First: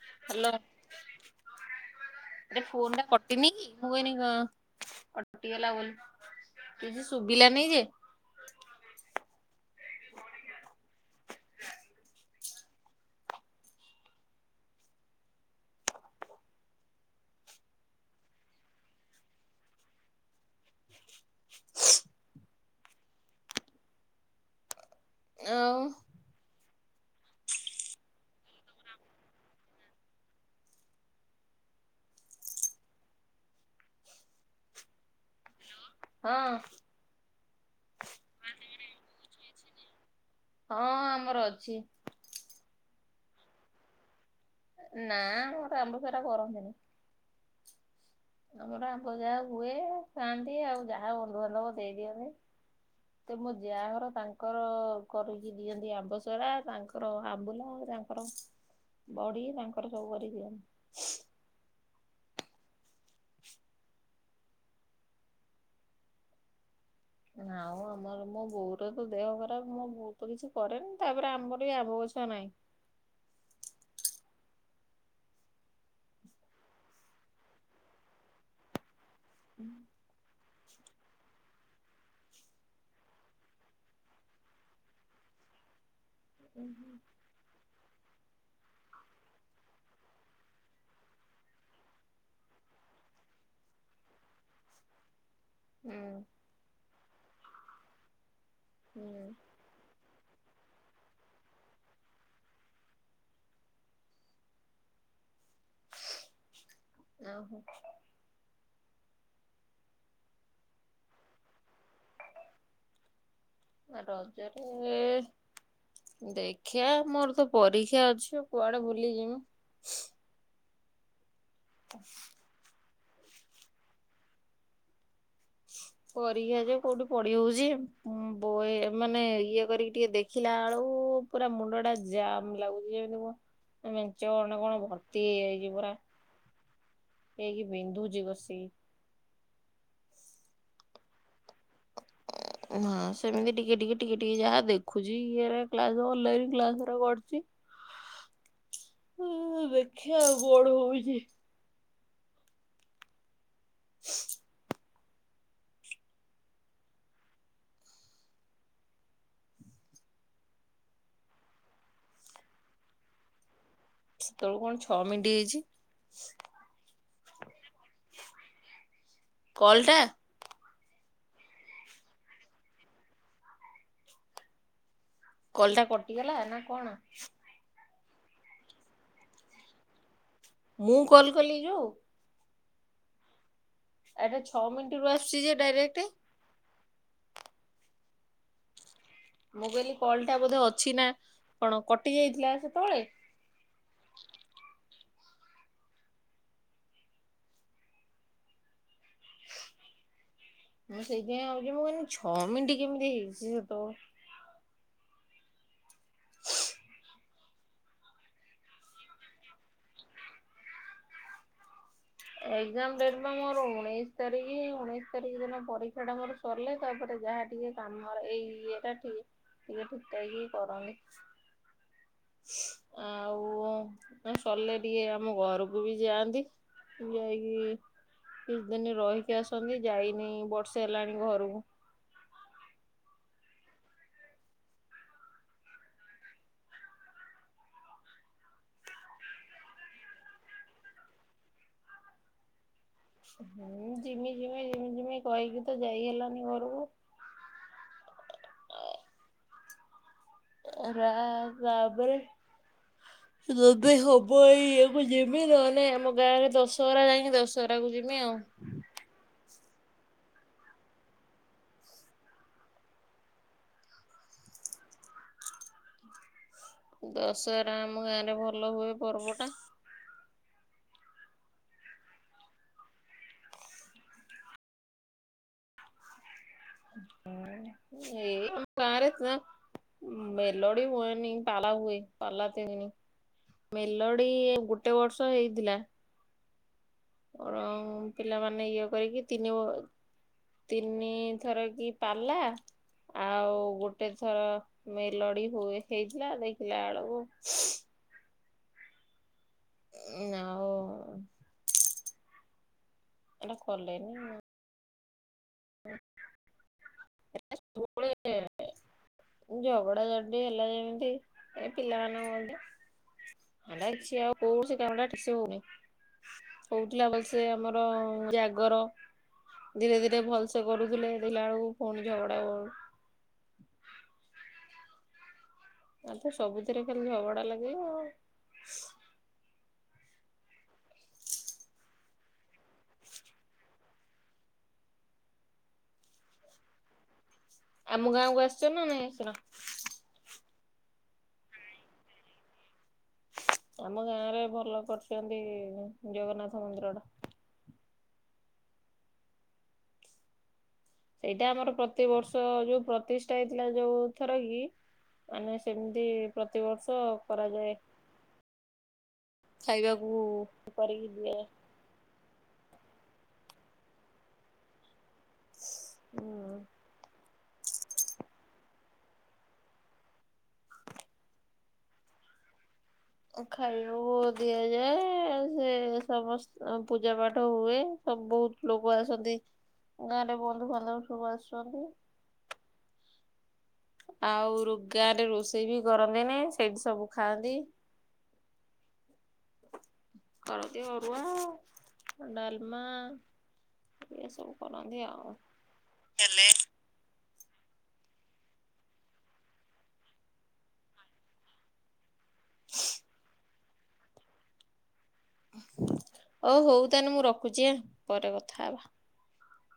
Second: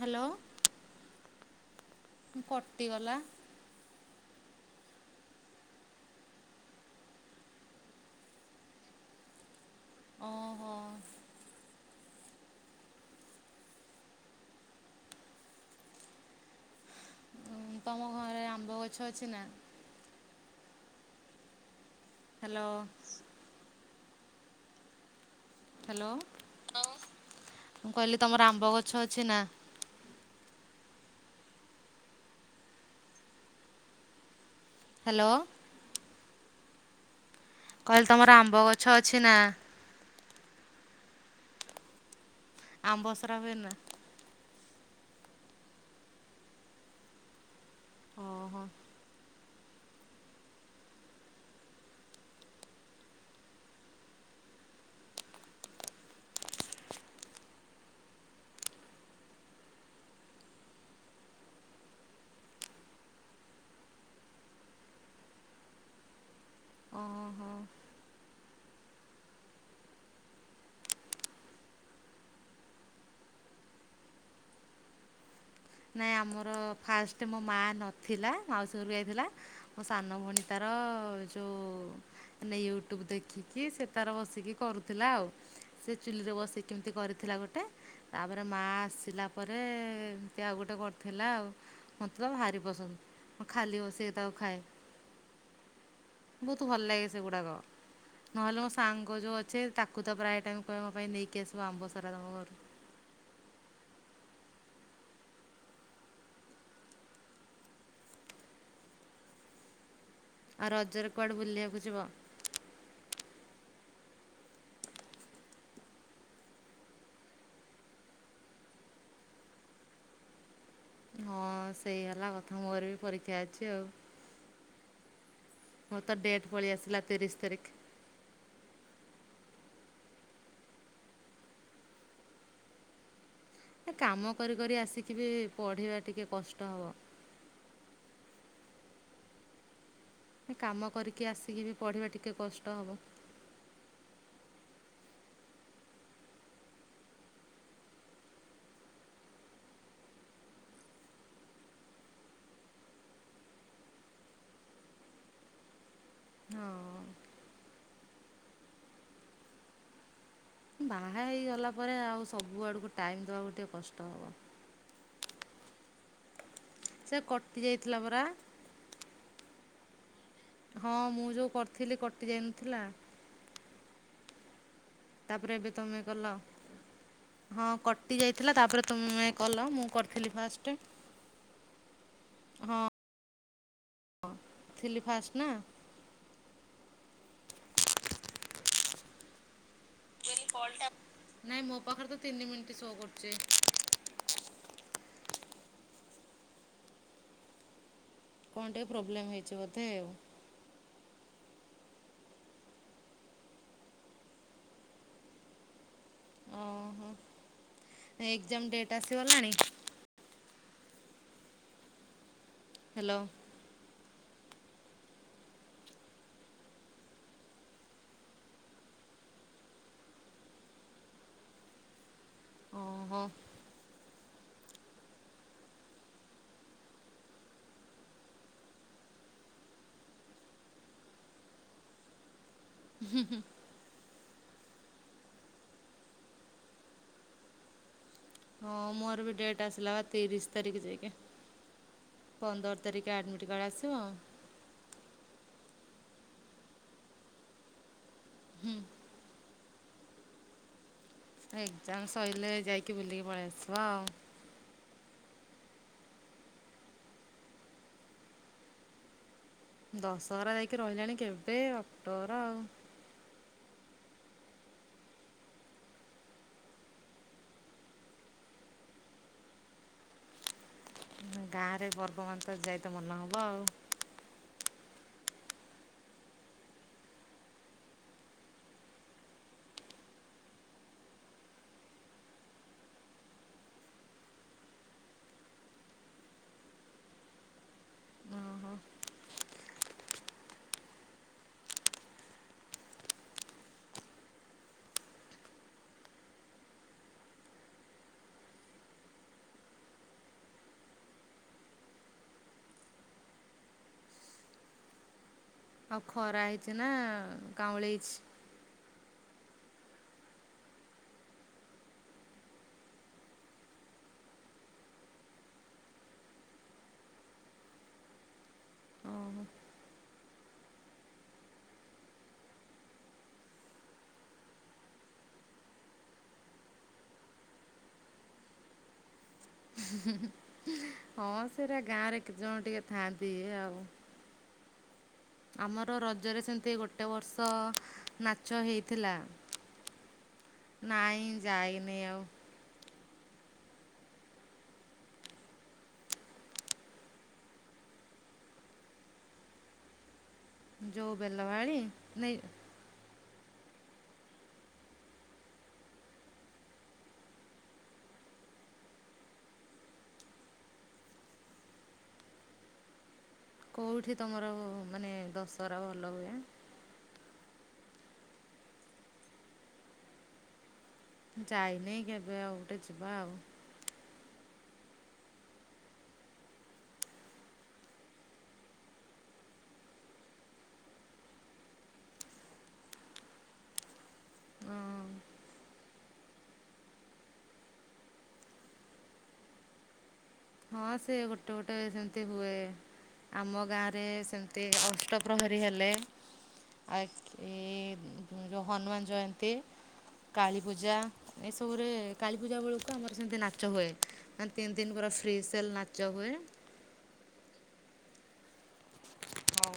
Hello. ଏ phone ଟା କଟିଗଲା କଟିନି କି? ହୁଏନି କ କଟିଗଲା ବୋଲି କିଛି ଶୁଭିଲାନି ଯେ ଓହୋ। ତମ ଘରେ ଆମ୍ବ ଗଛ ଅଛି ନା? ହ୍ୟାଲୋ। ଆଉ ହ୍ୟାଲୋ ମୁଁ କହିଲି ତମର ଆମ୍ବ ଗଛ ଅଛି ନା? ହ୍ୟାଲୋ। ହଁ। କହିଲେ ତମର ଆମ୍ବ ଗଛ ଅଛି ନା? ହଁ ଆମର ଅଛି। ଆମ୍ବୋଶରା ହୁଏ ନା। ନାଆଁ ଆମର ଆମ୍ବଶରା କରନ୍ତିନି। ଓହୋ ଆମର ଆମ୍ବଶରା ହୁଏ ଖାଆନ୍ତି ଆଉ ଯାହା ବନ୍ଧୁବାନ୍ଧବ ଦେଇଦିଅନ୍ତି। ସେ ମୋ ଯାଆ ଘର ତାଙ୍କର କରିକି ଦିଅନ୍ତି ଆମ୍ବସରା ତାଙ୍କର ଆମ୍ବୁଲ ତାଙ୍କ ତାଙ୍କର ବଡ଼ି ତାଙ୍କର ସବୁ କରି ଦିଅନ୍ତି। ହଁ। ଆଉ ଆମର ମୋ ବୋଉର ତ ଦେହ ଖରାପ ମୋ ବଉତ କିଛି କରେନି ତାପରେ ଆମରି ଆମ୍ବ ଗଛ ନାହିଁ। ନାଇଁ ଆମର ଫାଷ୍ଟ ମୋ ମା ନଥିଲା ମାଉସୀ ଘର ଯାଇଥିଲା ମୋ ସାନ ଭଉଣୀ ତାର ଯୋ ମାନେ ୟୁଟ୍ୟୁବ ଦେଖିକି ସେ ତାର ବସିକି କରୁଥିଲା ଆଉ। ସେ ଚୁଲିରେ ବସେଇ କି କେମିତି କରିଥିଲା ଗୋଟେ ତାପରେ ମା ଆସିଲା ପରେ ସେ ଆଉ ଗୋଟେ କରିଥିଲା ଆଉ ମୋତେ ତ ଭାରି ପସନ୍ଦ ମୁଁ ଖାଲି ବସିକି ତାକୁ ଖାଏ। [inaudible] ବହୁତ ଭଲ ଲାଗେ ସେଗୁଡାକ ନହେଲେ ମୋ ସାଙ୍ଗ ହୁଁ ଯୋଉ ଅଛେ ତାକ୍ କୁ ତ ପ୍ରାୟ ତାଙ୍କ ମୋ ପାଇଁ ନେଇକି ଆସିବ ଆମ୍ବ ସରା ତମ ଘରୁ। ଆହୋ। ଆ ରଜରେ କୁଆଡେ ବୁଲିବାକୁ ଯିବ। ରଜରେ। ଦେଖିବା ମୋର ତ ପରୀକ୍ଷା ଅଛି କୁଆଡେ ବୁଲି ଯିବୁ। ହଁ ସେଇ ହେଲା କଥା ମୋର ବି ପରୀକ୍ଷା ଅଛି ଆଉ। ମୋର ତ ଡେଟ୍ ପରୀକ୍ଷା ପଳେଇ ଯେ ଆସିଲା କୋଉଠି ପଢି ତିରିଶ ତାରିଖ। ହଉଛି ବୋ ହୋଏ ଏମାନେ ଇଏ କରିକି ଟିକେ ଦେଖିଲା ବେଳୁକୁ ପୁରା ମୁଣ୍ଡ ଟା ଜାମ୍ ଲାଗୁଛି ଯେମିତି କୁହ ଏ ମେଞ୍ଚ କାମ କଣ କରି ନା କରି କଣ ଆସିକି ଭର୍ତ୍ତି ବି ହେଇଛି ପରା। ପଢ଼ିବା ଟିକେ କଷ୍ଟ ହବ। ଏଇକି ବିନ୍ଦୁଚି କସିକି। କାମ କରିକି ଆସିକି ବି ପଢ଼ିବା ଟିକେ କଷ୍ଟ। ହବ। ହଁ ସେମିତି ଟିକେ ଟିକେ ଟିକେ ଟିକେ ଯାହା ଦେଖୁଛି ଇଏରେ କ୍ଲାସ୍ ଅନଲାଇନ୍ କ୍ଲାସରେ କରୁଛି। ହଁ ହଁ ଦେଖିବା ଆଉ କଣ ହଉଛି। [inaudible] ହଉ। ବାହା ହେଇଗଲା ପରେ ଆଉ ସବୁ ଆଡକୁ ଟାଇମ୍ ଦବାକୁ ଟିକେ କଷ୍ଟ। ହବ। ସେତେବେଳକୁ କଣ ଛଅ ମିନିଟ୍ ହେଇଛି। ସେ କଟି ଯାଇଥିଲା ପରା। କଲଟା। ହଁ ମୁଁ ଯୋଉ କରିଥିଲି କଟି ଯାଇନଥିଲା। ତାପରେ ଏବେ କଲ୍ ଟା ତମେ କଲ। କଟିଗଲା ନା କଣ? ହଁ କଟି ଯାଇଥିଲା ତାପରେ ତୁମେ କଲ ମୁଁ କରିଥିଲି ଫାଷ୍ଟ। ମୁଁ କଲ୍ କଲି ଯେଉ। ହଁ। ଆରେ ଛଅ ଥିଲି ମିନିଟ୍ ରୁ ଫାଷ୍ଟ ଆସୁଛି ନା। ଯେ ଡାଇରେକ୍ଟ। ମୁଁ କହିଲ କଲ ଟା ବୋଧେ ଅଛି ନା ନାଇଁ ମୋ କଣ ପାଖରେ ତ କଟି ତିନି ଯାଇଥିଲା ମିନିଟ୍ ଶୋ ସେତେବେଳେ। କରୁଛି କଣ ଟିକେ ପ୍ରୋବ୍ଲେମ୍ ହେଇଛି ବୋଧେ ଆଉ। ମୁଁ ସେଇଥିପାଇଁ ଭାବୁଚି ମୁଁ କହିଲି ଛଅ ମିନିଟ୍ କେମିତି ହେଇଛି ସେତବେଳୁ। ଅଁ ହଁ। ଏକ୍ଜାମ ଡେଟ୍ ଆସିଗଲାଣି। ଏକ୍ଜାମ ଡେଟ୍ ହ୍ୟାଲୋ ମୋର ଉଣେଇଶ। ତାରିଖ ଉଣେଇଶି ତାରିଖ ଦିନ ପରୀକ୍ଷା ଟା ମୋର ସରିଲେ ତାପରେ ଯାହା ଟିକେ କାମର ଏଇ ଇଏ ଟା ଠିକ୍। ଟିକେ ଫିଟେଇ କି କରନି। ଓ ହୋ। ନା ସରିଲେ ଟିକେ ଆମ ଘରକୁ ବି ଯାଆନ୍ତି। ଯାଇକି କିଛି ଦିନ ରହିକି ଆସନ୍ତି ଯାଇନି ବର୍ଷେ ହେଲାଣି ଘରକୁ। ହୁଁ ହୁଁ ହଁ ମୋର ବି ଡେଟ୍ ଆସିଲା ବା ତିରିଶ ତାରିଖ ଯାଇକ ପନ୍ଦର ତାରିକ ହୁଁ ଝିମି ଜିମି ଜିମି ଜିମି କହିକି ତ ଯାଇ ହେଲାନି ଘରକୁ ହୁଁ ରା ଏକ୍ଜାମ ବାବରେ ସରିଲେ ଯାଇକି ବୁଲିକି ପଳେଇ ଆସିବା ରବି ଆଉ ହବ। ଇ କୁ ଯିମି ନହଲେ ଆମ ଗାଁ ରେ ଦଶହରା ଯାଇକି ଦଶହରା କୁ ଯିମି ଆଉ ଦଶହରା ଯାଇକି ରହିଲାଣି କେବେ ଅକ୍ଟୋବର ଆଉ ଦଶହରା ଆମ ଗାଁରେ ଭଲ ହୁଏ ପର୍ବଟା ଗାଁରେ ପର୍ବ ମାନେତ ଯାଇତ ମନ ହବ ଆଉ ଏଇ ଆମ ଗାରେ [unintelligible] ମେଲୋଡି ହୁଏନୀ ପାଲା ହୁଏ ପାଲା ତିନି ଦିନ। ମେଲୋଡି ଗୋଟେ ବର୍ଷ ହେଇଥିଲା ଓର ପିଲାମାନେ ଓହୋ ଇଏ କରିକି ତିନି ତିନିଥର କି ପାଲା ଆଉ ଗୋଟେ ଥର ମେଲଡି ହେଇଥିଲା ଦେଖିଲା ବେଳକୁ ନଉ ଏଟା କଲେନି ଆଉ ଖରା ହେଇଛି ନା କାଉଁଳି ହେଇଛି ଝଗଡ଼ା ଝାଟି ହେଲା ଯେମିତି ଏ ପିଲା ମାନ ହୁଅନ୍ତି ହେଲା ଅଛି ଆଉ କୋଉ ସେ କାମ ଟା ଠିକ ସେ ହଉନି ହଉଥିଲା ଭଲସେ ଆମର ଜା ଗର ଓହୋ ଧୀରେ ଧୀରେ ଭଲସେ କରୁଥିଲେ ଦେଖିଲା ବେଳକୁ ପୁଣି ଝଗଡ଼ା କର ଆ ତ ସବୁଥିରେ ଖାଲି ଝବଡା ଲାଗିବ ଆଉ ହଁ ସେଟା ଗାଁ ରେ କେତେ ଜଣ ଟିକେ ଥାଆନ୍ତି ଆଉ ଆମର ରଜରେ ସେମିତି ଗୋଟେ ଗ ବର୍ଷ ଆମ ଗାଁକୁ ନାଚ ଆସିଛ ନା ନାଇଁ ହେଇଥିଲା ଆସିନ? ନାଇଁ ଯାଇନି ଆଉ ଆମ ଗାଁ ରେ ଭଲ କରିଛନ୍ତି ଜଗନ୍ନାଥ ମନ୍ଦିର ଟା ଯୋଉ ସେଇଟା ଆମର ବେଲବାଳି ନାଇଁ ପ୍ରତିବର୍ଷ ଯୋଉ ପ୍ରତିଷ୍ଠା ହେଇଥିଲା ଯୋଉ ଥର କି ମାନେ ସେମିତି ପ୍ରତିବର୍ଷ କରାଯାଏ ଖାଇବାକୁ କରିକି ଦିଏ କେଉଠି ତମର ମାନେ ଦଶହରା ଭଲ ହୁଏ ଉଁ ଯାଇନିଁ କେବେ ଆଉ ଗୋଟେ ଯିବା ଆଉ ଖାଇବାକୁ ଦିଆଯାଏ ସେ ସମସ୍ତ ପୂଜା ପାଠ ହୁଏ ସୁ ବହୁତ ଲୋକ ଆସନ୍ତି ଗାଁ ରେ ବନ୍ଧୁବାନ୍ଧବ ସବୁ ଆସୁଛନ୍ତି ଆଉ ଗାଁରେ ରୋଷେଇ ବି କରନ୍ତି ନେହି ସେଇଠି ସବୁ ଖାଆନ୍ତି କରନ୍ତି ହଁ ସେ ଅରୁଆ ଗୋଟେ ଗୋଟେ ସେମତି ହୁଏ ଡାଲମା ଆମ ଗାଁ ରେ ସେମତି ଅଷ୍ଟପ୍ରହରୀ ହେଲେ ହେଲେ ଆଉ ହନୁମାନ ଜୟନ୍ତୀ କାଳୀପୂଜା ଏସବୁରେ କାଳୀପୂଜା ବେଳକୁ ଆମର ସେମିତି ନାଚ ହୁଏ ଆ ତିନ ତିନ ବରଶ ଓ ହଉ ତାଲେ ମୁଁ ରଖୁଛି ଆ ପରେ କଥା ହେବା। ହଉ।